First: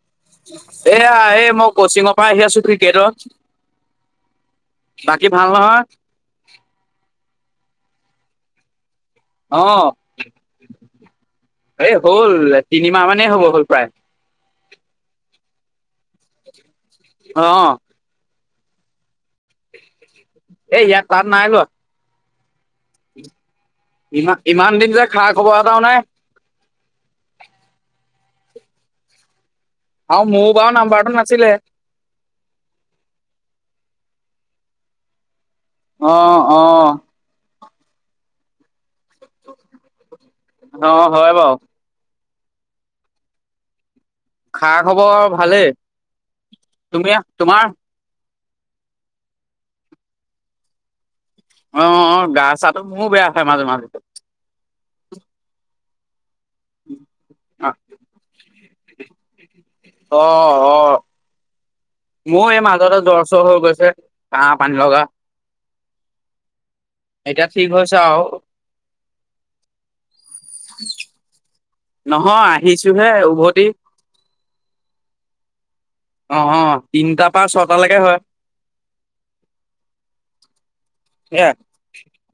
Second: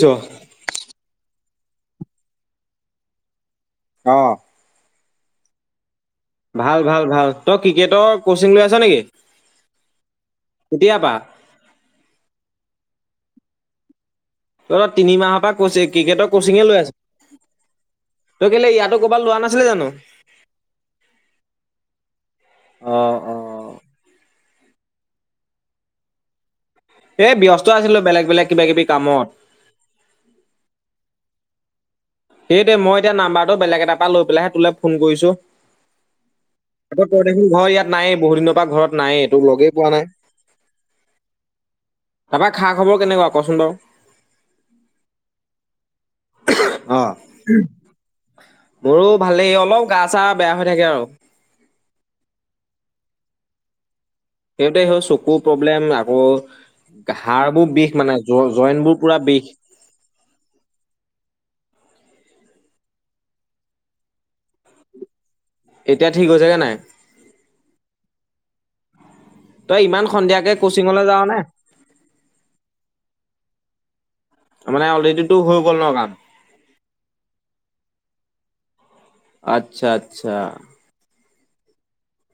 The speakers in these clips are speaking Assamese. ছ এয়া এই মক কচিঙৰ পৰা আহি আছো ক্ৰিকেটৰ। অঁ বাকী ভাল নহয়। ভাল ভাল- ভাল। তই ক্ৰিকেটৰ কচিং লৈ আছ নেকি। অঁ, কেতিয়াৰ পৰা? এই হ'ল, তিনিমাহ মান এনে হ'ব হ'ল প্ৰায় । তই ত তিনি মাহৰ পৰা কি ক্ৰিকেটৰ কোচিঙে লৈ আছ অ অ তই কেলে ইয়াতো ক এ ইয়াৰ তাত নাই লোৱা অ অ ই ইমান দিন যে খা খবৰ এটাও নাই এ ব্যস্ত আছিলো বেলেগ বেলেগ কিবা কিবি কামত আৰু মোৰ বাও নাম্বাৰটো নাছিলে সেই দেই মই এতিয়া নাম্বাৰটো বেলেগ এটাৰ পৰা লৈ পেলাইহে তোলে ফোন কৰিছো অহ অহ আকৌ তই দেখোন ঘৰ ইয়াত নায়েই বহু দিনৰ পৰা ঘৰত নায়েই তোক লগেই পোৱা নাই অ হয় বাও তাৰপৰা খা খবৰ কেনেকোৱা কচোন বাৰু খা খবৰ ভালেই অ'। তুমি তোমাৰ মোৰো ভালেই অলপ গা চা বেয়া হৈ থাকে আৰু অ অ গা চাটো মোৰো বেয়া হয় মাজে মাজে সেইটোৱে সেই চকুৰ প্ৰব্লেম আকৌ হাড়বোৰ বিষ মানে জ জইনবোৰ পুৰা বিষ অ অ মোৰ এই মাজতে জ্বৰ চৰ হৈ গৈছে কাহ পানী লগা এতিয়া ঠিক হৈছেগে নাই এতিয়া ঠিক হৈছ আও তই ইমান সন্ধিয়া নহয় আহিছো হে উভতি মানে অলৰেডি তোৰ হৈ গ'ল ন কাম আহ তিনটাৰ পৰা ছটালৈকে হয় আচ্ছা আচ্ছা সেয়া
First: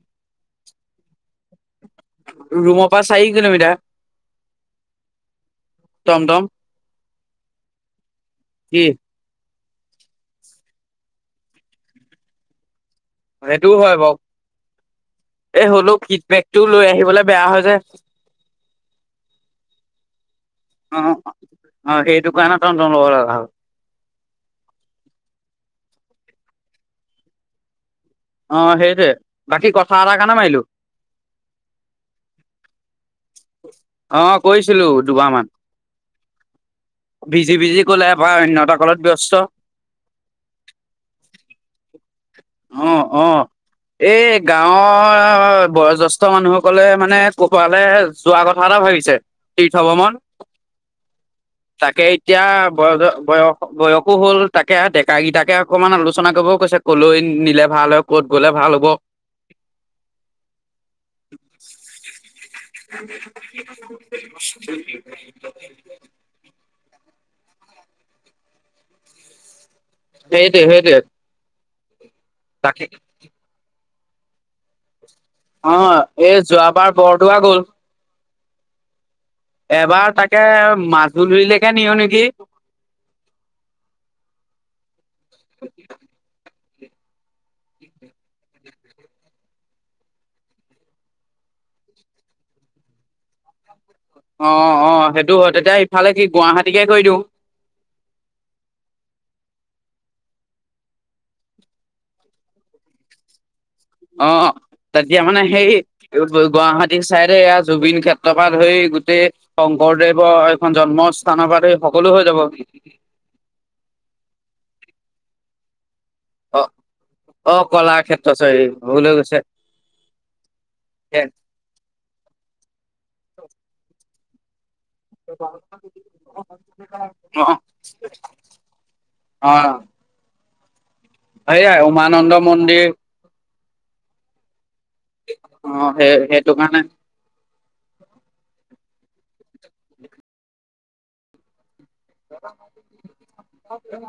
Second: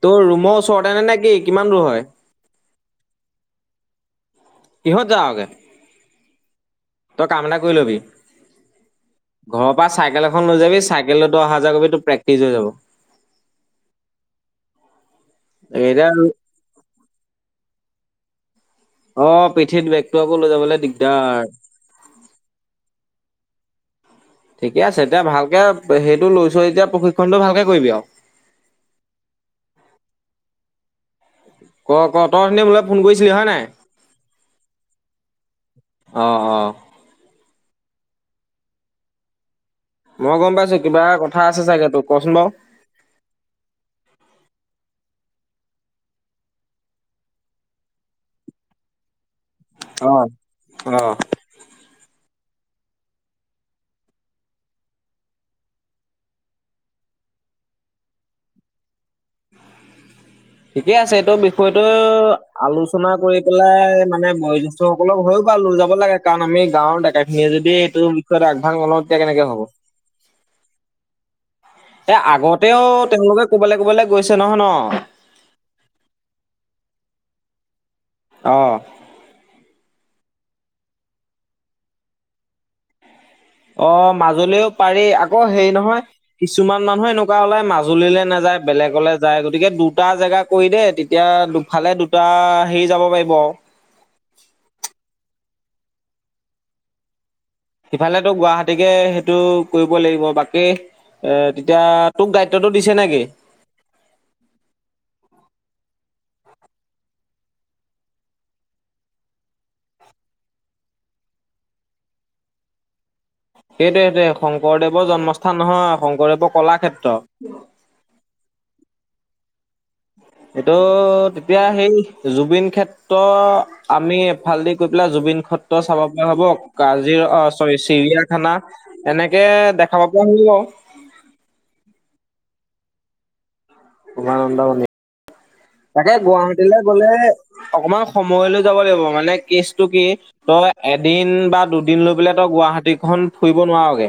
তোৰ ৰুমৰ ওচৰতে নে নে কি কিমান দূৰ হয় পা চাৰি কিলোমিটাৰ কিহত যাওগে টম টম তই কাম এটা কৰি লবি কি ঘৰৰ পৰা চাইকেল এখন লৈ যাবি চাইকেলত অহা-যোৱা কৰিবি তোৰ প্ৰেক্টিছ হৈ যাব সেইটোও হয় বাৰু এই হলেও এতিয়া কিডবেকটো লৈ আহিবলে বেয়া হয় যে অ পিঠিত বেগটো আকৌ লৈ যাবলৈ অ দিগদাৰ অ সেইটো কাৰণে টমটম ল'ব লগা হ'ল ঠিকে আছে এতিয়া ভালকে সেইটো লৈছো এতিয়া প্ৰশিক্ষণটো ভালকে কৰিবি আৰু অহ সেইটোৱে বাকী কথা এটাৰ কাৰণে মাৰিলো ক ক তই অথনি মোলৈ ফোন কৰিছিলি হয় নাই অহ কৈছিলো দুবাৰমান অ অ বিজি বিজি ক'লে আক অন্য এটা কলত ব্যস্ত মই গম পাইছো কিবা কথা আছে চাগে তোক অ অ এই গাঁৱৰ বয়োজষ্ঠে মানুহসকলে মানে [unintelligible] যোৱা কথা এটা ভাবিছে । তীৰ্থ ভ্ৰমণ অ অ তাকেই এতিয়া বয় বয়স বয়সো হ'ল তাকে ডেকাকেইটাকে অকমান আলোচনা কৰিবও কৈছে ক'লৈ নিলে ভাল হয় ক'ত গ'লে ভাল হ'ব। ঠিকে আছে এইটো বিষয়টো আলোচনা কৰি পেলাই মানে বয়োজ্যেষ্ঠ সকলক হয় বাৰ লৈ যাব লাগে কাৰণ আমি গাৱৰ ডেকাই আমিয়ে যদি মেইটো বিষয়ত আগভাগ নলওঁ তেতিয়া কেনেকে হ'ব। সেইটোৱেই সেইটোৱেই। এ আগতেও তেওঁলোকে ক'বালৈ ক'বালৈ গৈছে নহয় ন অ এই যোৱাবাৰ বৰদোৱা গ'ল। অ এবাৰ তাক তে মাজুলিলেকে নিওঁ নেকি? অ মাজুলিও পাৰি আকৌ হেৰি নহয় কিছুমান মানুহে এনেকুৱা ওলাই মাজুলীলৈ নাযায় বেলেগলৈ যায় গতিকে দুটা জেগা কৰি দে তেতিয়া দুফালে দুটা হেৰি যাব পাৰিব আৰু। অ অ সেইটো হয় এতিয়া ইফালে কি গুৱাহাটীকে কৰি দিওঁ। সিফালে তোক গুৱাহাটীকে সেইটো কৰিব লাগিব বাকী এ তেতিয়া তোক দায়িত্বটো দিছে নেকি? অ তেতিয়া মানে সেই গুৱাহাটী চাইডে জুবিন ক্ষেত্ৰৰ পৰা ধৰি গোটেই শংকৰদেৱৰ এইখন জন্মস্থানৰ পৰা ধৰি সকলো হৈ যাব। সেইটোৱে সেইটোৱে শংকৰদেৱৰ জন্মস্থান নহয় শংকৰদেৱৰ অ কলাক্ষেত্ৰ। অ কলাক্ষেত্ৰ চৰি। ভুল হৈ গৈছে। এইটো তেতিয়া সেই জুবিন খেত ত আমি এফাল দি গৈ পেলাই অ', জুবিন ক্ষেত্ৰ চাব পৰা হব চৰি চিৰিয়াখানা এনেকে দেখাব পব আৰু। [inaudible] সয়াই উমানন্দ মন্দিৰ উমানন্দ মন্দিৰ অ', সেই তাকে সেইটো গুৱাহতিলে কাৰণে গলে অকমান সময় লৈ যাব লাগিব । নহলে কেছটো কি তই এদিন বা দুদিন লৈ পেলাই তই গুৱাহাটীখন ফুৰিব নোৱাৰগে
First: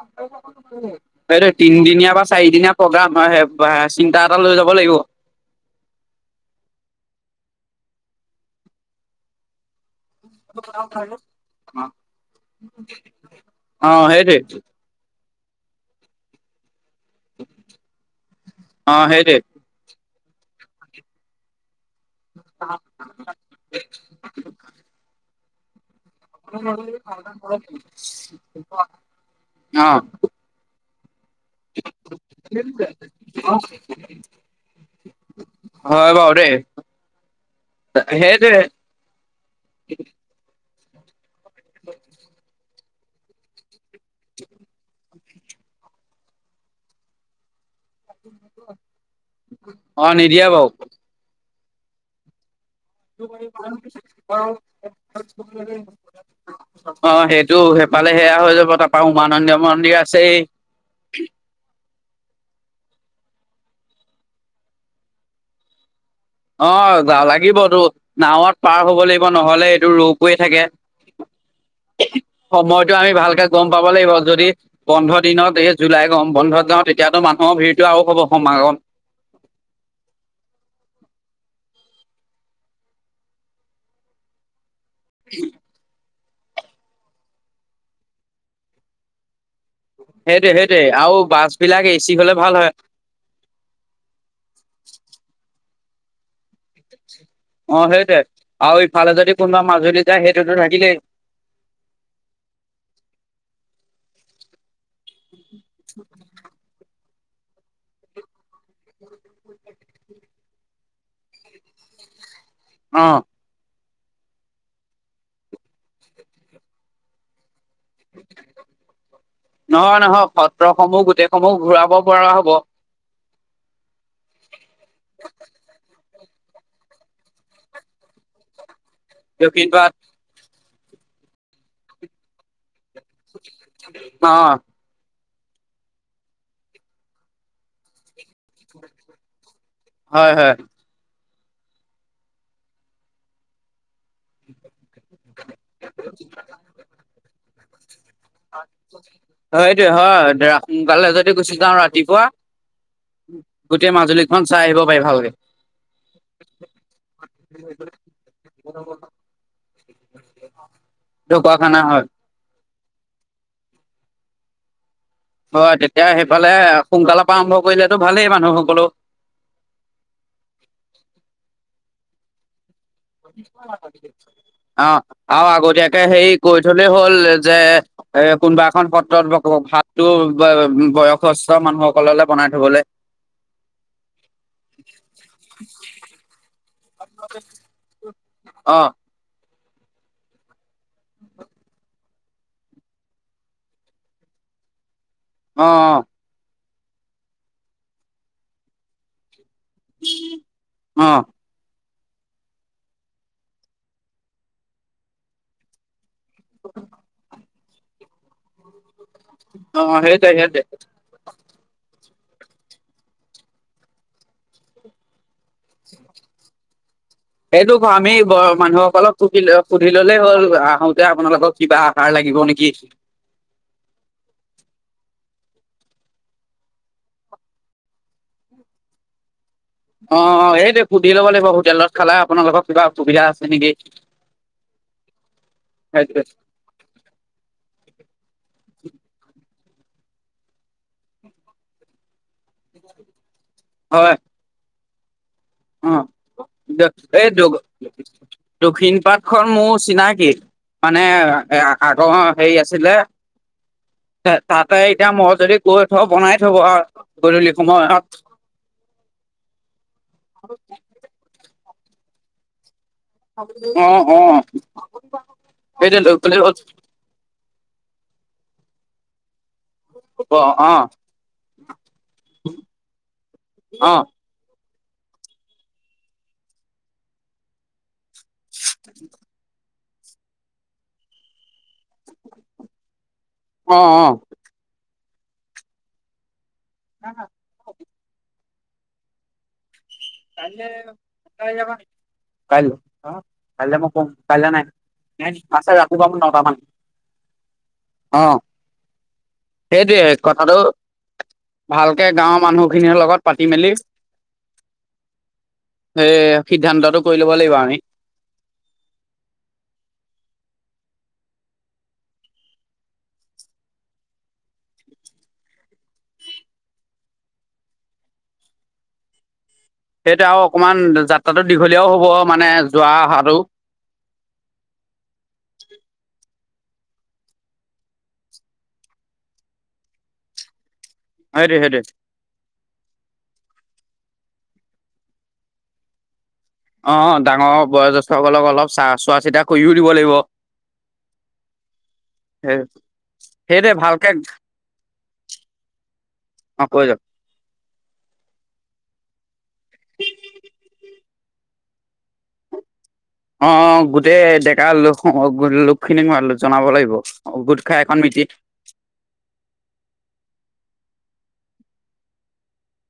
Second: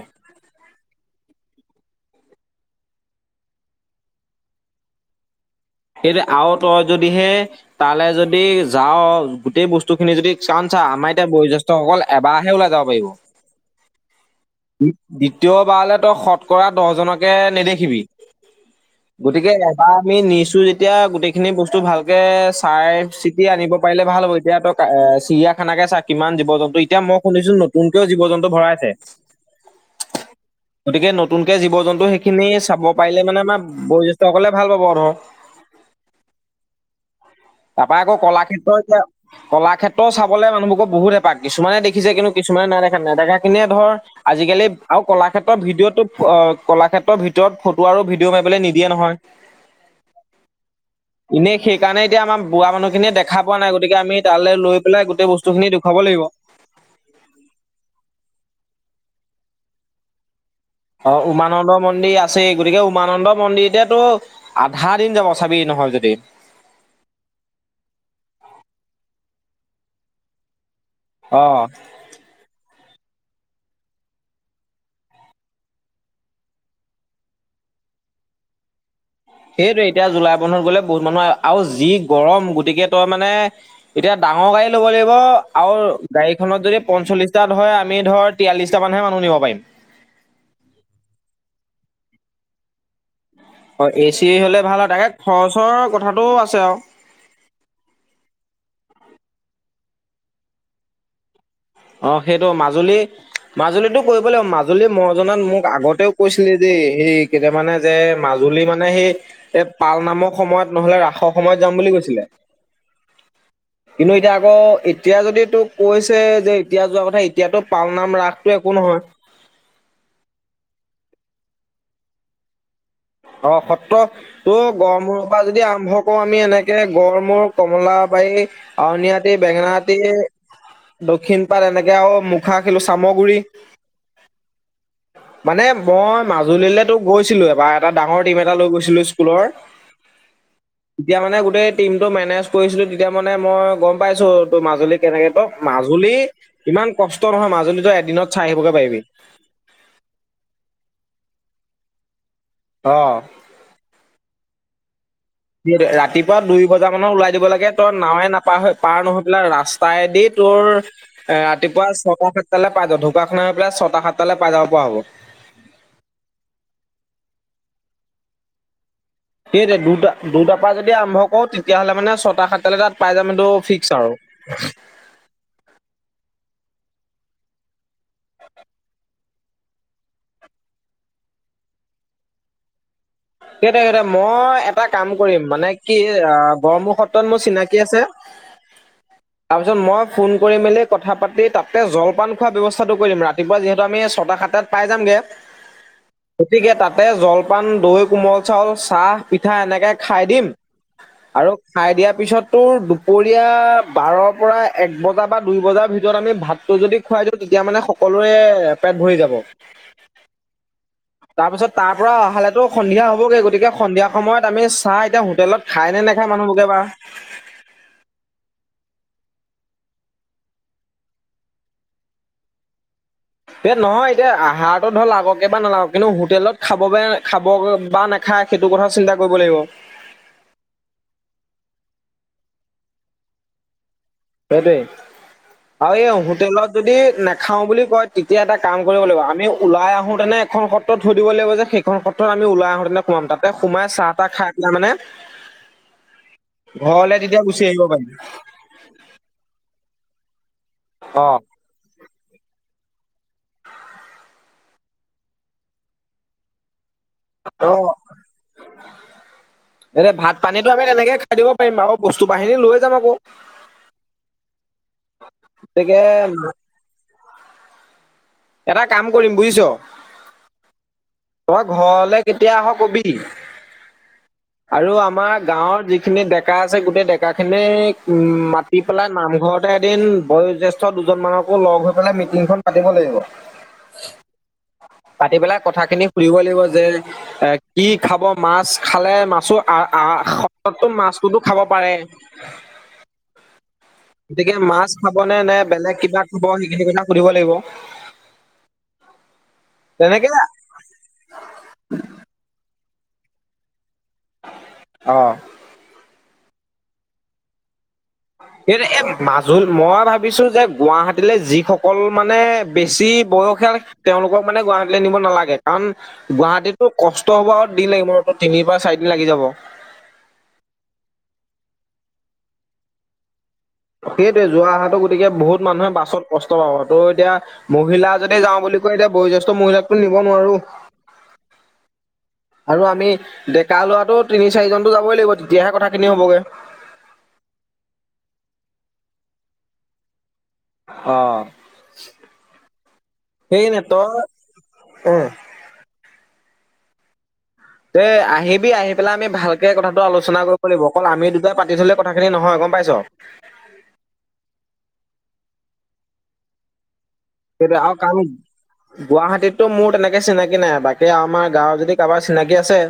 এই তিনদিনীয়া বা চাৰিদিনীয়া প্ৰগ্ৰাম চিন্তা এটা লৈ যাব লাগিব। সেই আৰু তই যদিহে তালৈ যদি যাৱ গোটেই বস্তু বস্তু খিনি যদি চান চা আমাৰ এতিয়া বয়োজষ্ঠেসকল এবাৰহে ওলাই যাব পাৰিব। অ', সেইটোৱে দ্বিতীয়বাৰলে তই শত কৰা দহজনকে নেদেখিবি অ', সেইটোৱে গতিকে এবাৰ ম নিশ্চয় [unintelligible] যেতিয়া গোটেইখিনি বস্তু ভাল চাই চিটি আনিব পাৰিলে ভাল হ'ব। এতিয়া ত'এ চিৰিয়া সেনেকে চাগে কিমান জীৱ জন্তু, এতিয়া মই শুনিছো নতুনকেও জীৱ জন্তু ভৰাইছে, অ', গতিকে নতুনকে জীৱ জন্তু সেইখিনি চাব পাৰিলে মানে আমাৰ বয়োজ্যেষ্ঠসকলে ভাল পাব আৰু। হয় বাৰু দেই তাৰপৰা আকৌ সেইটোৱে কলাক্ষেত্ৰ এতিয়া, কলাক্ষেত্ৰ চাবলে [unintelligible] মোকক বহুতে পাক কিছুমান দেখিছে কিন্তু কিছুমানে নাইদে নেদেখা কিনিয়ে ধৰ আজিকালি, আৰু কলাক্ষেত্ৰৰ ভিডিঅ'টোত অ কলাক্ষেত্ৰৰ ভিতৰত ফটো আৰু ভিডিঅ' মাৰিবলৈ নিদিয়ে নহয়। অ', নিদিয়ে এনেই সেইকাৰণে এতিয়া আমাৰ বুঢ়া মানুহখিনিয়ে [inaudible] দেখা পোৱা নাই গতিকে আমি তালৈ লৈ পেলাই গোটেই বস্তুখিনি দেখুৱাব লাগিব। অঁ সেইটো সেইফালে সেয়া হৈ যাব, তাৰ পা উমানন্দ মন্দিৰ আছেই অ উমানন্দ মন্দিৰ আছে, গতিকে উ উমানন্দ মন্দিৰতেতো আধা দিন যাব, চাবি নহয় যদি। অঁ লাগিবতো, নাৱত পাৰ হ'ব লাগিব নহলে এইটো ৰৌ কৰি থাকে। অঁ। সময়তো আমি ভালকে গম পাব লাগিব, যদি বন্ধৰ দিনত এই জুলাই গম বন্ধত যাওঁ তেতিয়াতো মানুহৰ ভিৰটো আৰু হ'ব সমাগম। সেইটোৱে, এতিয়া জুলাই মানত গ'লে বহুত মানুহ, আৰু যি গৰম, গতিকে তই মানে এতিয়া ডাঙৰ গাড়ী ব লাগিব আৰু গাড়ীখনত যদি পঞ্চল্লিশটা ধৰে আমি ধৰ তিৰাল্লিশটা মানহে মানুহ নিব পাৰিম। সেইটোৱে সেইটোৱে আৰু বাছ বিলাক এ'চি হলে ভাল হয়। অঁ এ'চি হলে ভাল হয়, তাকেখৰচ চৰ কথাটোও আছে আৰু। অঁ সেইটে, আৰু ইফালে যদি কোনোবা মাজুলী যায় সেইটোতো থাকিলেই। অঁ সেইটো, মাজুলী মাজুলীতটো কৰিব লাগিব, মাজুলী মৰ জনাত মোক আগতেও কৈছিলে যে এইেই কেতিয় মানে, যে মাজুলী মানে সেই এই পাল নামৰ সময়ত নহলে ৰাসৰ সময়ত যাম বুলি কৈছিলে অঁ। কিন্তু এতিয়া আকৌ এতিয়া যদি তোক কৈছে যে এতিয়া যোৱা কথা এতিয়াতো পালনাম ৰাসটো একো নহয় নহয় নহয়, সত্ৰসমূহ গোটেই সমূহ ঘূৰাব পৰা হ'ব। অঁ, সত্ৰ তটো গৰমূৰ পৰা যদি আৰম্ভ আকৌ আমি এনেকে গড় মূৰ কমলা বাৰি আউণিয়াতি দক্ষিণপাট বেঙেনাতি দক্ষিণ পাৰ এনেকে আৰু মুখা খেলো চামগুৰি অ মানে মই মাজুলীলেতো গৈছিলো এবাৰ এটা ডাঙৰ টিম এটা লৈ গৈছিলা স্কুলৰ হয় হয় তেতিয়া মানে গোট - তেই টিমটো মেনেজ কৰিছিলো তেতিয়া মানে মই গম পাইছো তোৰ মাজুলী কেনেকে কম মাজুলীতো এদিনত চাই আহিবগে পাৰিবি হয় এইটো হয় তেৰা সোনকালে যদি গুচি যাওঁ ৰাতিপুৱা অ গোটেই মাজুলীখন চাই আহিব পাৰি ভালকে ৰাতিপুৱা দুই বজা মানৰ ওলাই দিব লাগে তই নাৱে নাপাহ পাৰ নহৈ পেলাই ৰাস্তা তাইদি তোৰ ঢকুৱাখানা ৰাতিপুৱা হয় ছটা সাতটালে পাই জ ঢকোৱাখান পৰা ছটা সাতটালে পাই যাব পৰা হ'ব হয় তেতিয়া সেইফালে সোনকালৰ পৰা আৰম্ভ কৰিলেতো ভালেই মানুহসকলো সেই দে দুটা দুটাৰ পৰা যদি আৰম্ভ কৰো তেতিয়াহ'লে মানে চত- তা সাত তালে তাত পাই যাম এইটো ফিক্স আৰু। অ আৰু আগতীয়াকে হেই কৈ থলে হ'ল যে এ কোনোবা এখন পত্ৰত বকবক ভাতটো ব বয়সস্থ মানুহসকললে বনাই থবলৈ কেইটা কেইটা মই এটা কাম কৰিম মানে কি অ বৰমুখ সত্ৰত মোৰ চিনাকী আছে অ তাৰপিছত মই ফোন কৰি মেলি কথা পাতি তাতে জলপান খোৱাৰ ব্যৱস্থাটো কৰিম ৰাতিপুৱা যিহেতু আমি ছটা সাতাত পাই যামগে। অ অ গতিকে তাতে জলপান দৈ কোমল চাউল, চাহ পি পিঠা এনেকে খাই দিম অ আৰু খাই দিয়াৰ পিছত তোৰ দুপৰীয়া বাৰৰ পৰা এক বজা বা দুই বজাৰ ভিতৰত যত আমি ভাতটো যদি খুৱাই দিও তেতিয়া মানে সকলোৰে পেট ভৰি যাব। অ হেইটে হেয়াতে পুৰা আহালেতো সন্ধিয়া হ'বগে গতিকে সন্ধিয়া সময়ত আমি চাহ এতিয়া হোটেলত খাই নে নেখায় মানুহবকে বা সেইটো ক আমি ব মানুহসকলক সুধ সুধি ললেই হ'ল আহোতে আপোনালোকৰ কিবা আহাৰ লাগিব নেকি এ নহয় এতিয়া আহাৰটো ধৰ আগে বা নালাগক কিন্তু হোটেলত খাব খাব বা নাখায় সেইটো কথা চিন্তা কৰিব লাগিব অ অ সেইটো সুধি ল'ব লাগিব হোটেলত খালে আপোনালোকৰ কিবা অসুবিধা আছে নেকি? সেইটোৱেই আৰু সেইটোৱে এই হোটেলত যদি নাখাও বুলি কয় তেতিয়া এটা কাম কৰিব লাগিব আমি ওলাই আহো তেনে এখন সত্ৰ থৈ দিব লাগিব যে সেইখন সত্ৰ থ আমি ওলাই আহোতেনে সোমাম তাতে সোমাই হয় চাহ তাহ খাই পেলাই মানে অ ঘৰলে এই তেতিয়া গুচি আহিব পাৰিম দক্ষিণ পাট খন মোৰ চিনাকী। মানে অ এ আগ হেৰি আছিলে তাতে এতিয়া মই যদি গৈ থ বনাই থব আৰু গধুলি অ সময়ত এতিয়া ভাত পানীটো আমি তেক খাই দিওঁ পাৰিম আৰু বস্তু বাহিনী লৈ যাম আকৌ অ অ গতিকে সেইটো এটা কাম কৰিম বুজিছ অ', অ', তই ঘৰলৈ কেতিয়া আহ কবি অ', । আৰু আমাৰ গাঁৱৰ যিখিনি ডেকা আছে গোটেই ডেকাখিনিক উম মাতি পেলাই নামঘৰত এদিন বয়োজ্যেষ্ঠ দুজন মানকো লগ হৈ পেলাই মিটিংখন পাতিব লাগিব । আহ আহ পাতি পেলাই কথা খিনি সুধিব লাগিব যে যে এ কি খাব? মাছ খালে মাছো আ আহ কাইলে সো মাছটোতো কাইলে খাব যাবা নেকি? পাৰে, কাইলৈ কাইলৈ মই কম কাইলৈ গতিকে নাই মাছ খাবনে নে আছে বেলেগ ৰাতিপুৱা মোৰ কিবা নটা খব মান সেই সেই কথা সুধিব লাগিব? অ সেইটোৱে তেনেকে কথাটো ভালকে গাঁৱৰ মানুহ খিনিৰ লগত পাতি মেলি অ সেই। সিদ্ধান্তটো কৰি ল'ব লাগিব আমি । স মাজুল মই ভাবিছো যে গুৱাহাটীলৈ যিসকল মানে বেছি বয়সীয়া তেওঁলোকক মানে গুৱাহাটীলৈ নিব নালাগে কাৰণ গুৱাহাটীতো কষ্ট হব দিন লাগিব ন, তিনিৰ পৰা চাৰিদিন লাগি যাব । সেইটোৱে আৰু অকণমান যাত্ৰাটো দীঘলীয়াও হ'ব মানে যোৱা অহাটো । সেইটয়ে যোৱা অহাতো গতিকে বহুত মানুহে বাছত কষ্ট পাব ত' এতিয়া মহিলা যদি যাওঁ বুলি কয় এতিয়া বয়োজ্যেষ্ঠ মহিলাকতো নিব নোৱাৰো । সেইটোৱে সেইটোৱে আৰু আমি ডেকা লোৱাটো তিনি চাৰিজনতো যাবই লাগিব তেতিয়াহে কথাখিনি হ'বগৈ। অ ডাঙৰ বয়োজ্যেষ্ঠসকলক অলপ চা চোৱা চিতা কৰিও দিব লাগিব। অহ সেই সেই সেইটোৱে নেত ভালকে উ। অ কৈ যাক। তে আহিবি আহি পেলাই আমি ভালকে কথাটো আলোচনা কৰিব লাগিব। অকল আমি দুটাই পাতি থলে কথাখিনি নহয় গম পাইছ। অ খিনিক মই জনাব লাগিব। গোট খাই সেইে আৰু এখন মিটিং কাৰণ গুৱাহাটীততটো মোৰ তেনেকে চিনাকি। কি নাই বাকী আমাৰ গাঁৱৰ যদি কাৰোবাৰ চিনাকি আছে।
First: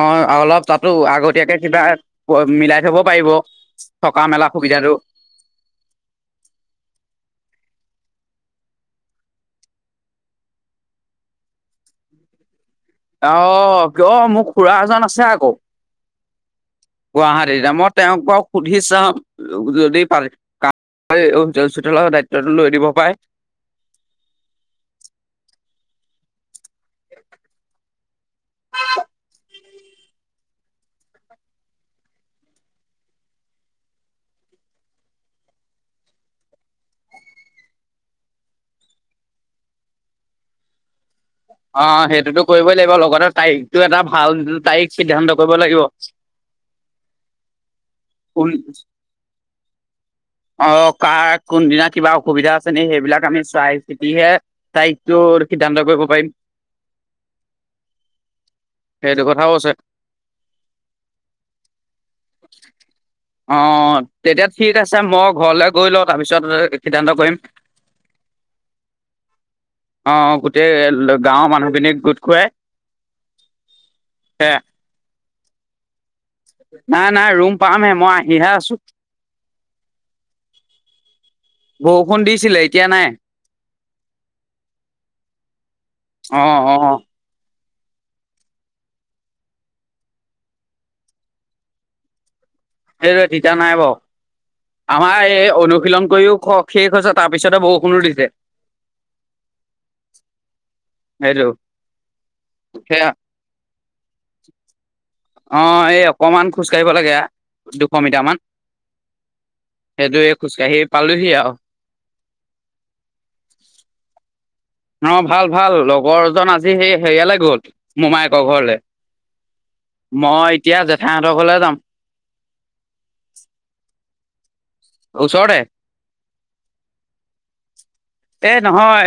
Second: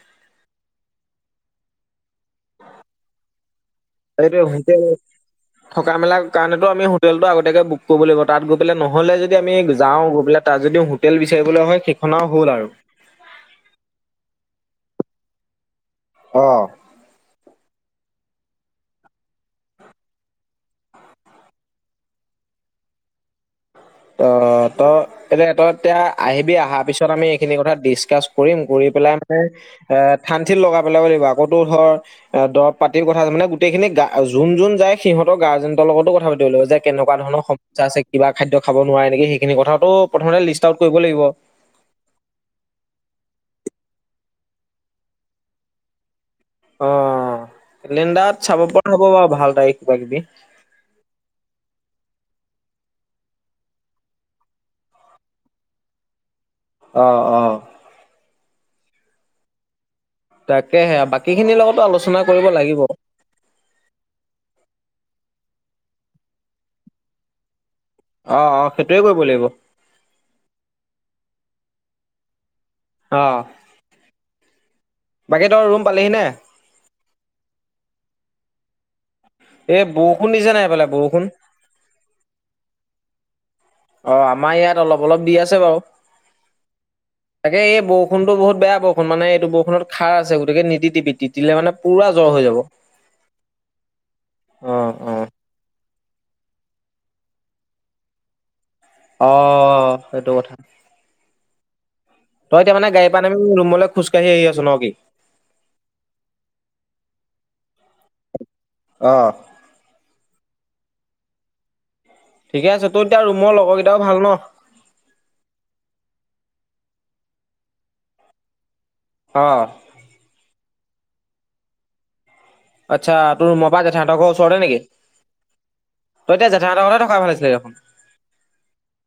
অ অলপ তাতো আগতীয়াকে কিবা মিলাই থব পাৰিব। থকা এইটো মেলা হোটেল সুবিধাটো থকা মেলাৰ কাৰণেতটো আমি হোটেলটো আগতীয়াকে বুক কৰিবলৈ লাগিব। তাত গৈ পেলাই নহ'লে যদি আমি যাওঁ গৈ পেলাই তাত যদি হোটেল বিচাৰিবলৈ হয় সেইখনও হ'ল আৰু। আহ কিয় মোক খুৰা এজন আছে আকৌ। অ'। গুৱাহাটী নামত। তেওঁক ক সুধি চাম দায়িত্বটো লৈ দিব পাৰে। ত ত এতিয়া এতিয়া আহিবি অহাৰ পিছত আমি এইখিনি কথা ডিচকাচ। কৰিম কৰি পেলাই মানে। এ থঠান থিন লগাই পেলাব লাগিব আকৌতো ধৰ দৰৱ পাতিৰ কথা আছে মানে গোটেইখিনিা যোন যোন যায় সিহতৰ গাৰ্জেনৰ লগতো কথা পাতিব লাগিব যে কেনেকুৱা ধৰণৰ সমস্য আছে কিবা খাদ্য। খাব নোৱাৰে নেকি সেইখিনি কথাটো প্ৰথমতে লিষ্ট আউট কৰিব লাগিব। অ সেইটোতো কৰিবই লাগিব লগতে তাৰিখটো এটা ভাল তাৰিখ সিদ্ধান্ত কৰিব লাগিব। অ লেণ্ডাত কোন চাব পৰা হ'ব বাৰু ভাল তাৰিখ কিবা কিবি। অ কাৰ কোনদিনা কিবা অসুবিধা আছে নে সেইবিলাক আমি চাই চিতিহে তাৰিখটো সিদ্ধান্ত কৰিব পাৰিম। অ অ। সেইটো কথাও আছে। তাকেহে আৰু বাকী খিনিৰ লগতো আলোচনা কৰিব লাগিব। অ তেতিয়া ঠিক আছে মই ঘৰলে গৈ লওঁ তাৰপিছত সিদ্ধান্ত কৰিম। অ অ সেইটোয়ে কৰিব লাগিব অ গোটেই। গাঁৱৰ মানুহখিনিক গোট খুৱাই। অ বাকী তই ৰুম পালিহি নে নাই নাই ৰুম পামহে মই আহিহে আছো। থ [unintelligible] এই বৰষুণ নিজা নাইফালে বৰষুণ। বৰষুণ দিছিলে এতিয়া নাই। অ আমাৰ ইয়াত অলপ অলপ দি আছে বাৰু। অ অ তাকে এই বৰষুণটো বহুত বেয়া বৰষুণ মানে এইটো বৰষুণত খাৰ আছে গতিকে নিটাপি টিপালে মানে পুৰা জ্বৰ হৈ যাব। সেই তিতা নাই বাৰ অ আমাৰ এই অনুশীলন। গও শেষছ তাৰ পিছতে বৰষুণ দিছে। অ সেইটো কথা। হেল্ল'। তইতিয়া মানে গাড়ী পান আমি ৰুমলৈ খোজকাঢ়ি আহিছ ন কি। অ এই অকমান খোজ কাঢ়িব লাগে। দুশ মিটাৰ মান অ সেইটোৱে। খোজকাঢ়ি পালোহি আৰু। ঠিকে আছে, তোৰ এতিয়া ৰুমৰ লগৰ কেইটাও ভাল ন? অহ, ভাল -ভাল লগৰ এজন আজি সেই হেৰিয়ালৈ গল মোমায়েকৰ ঘৰলে। অ মই, এতিয়া জেঠাইহঁতৰ ঘৰলে যাম। আচ্ছা তোৰ ৰোমৰ পা জেঠাইহতৰ ঘৰ ওচৰতে নেকি? ওচৰতে তই, এতিয়া জেঠাহতৰ ঘৰতে থকা ভাল আছিলে দেখোন। এ নহয়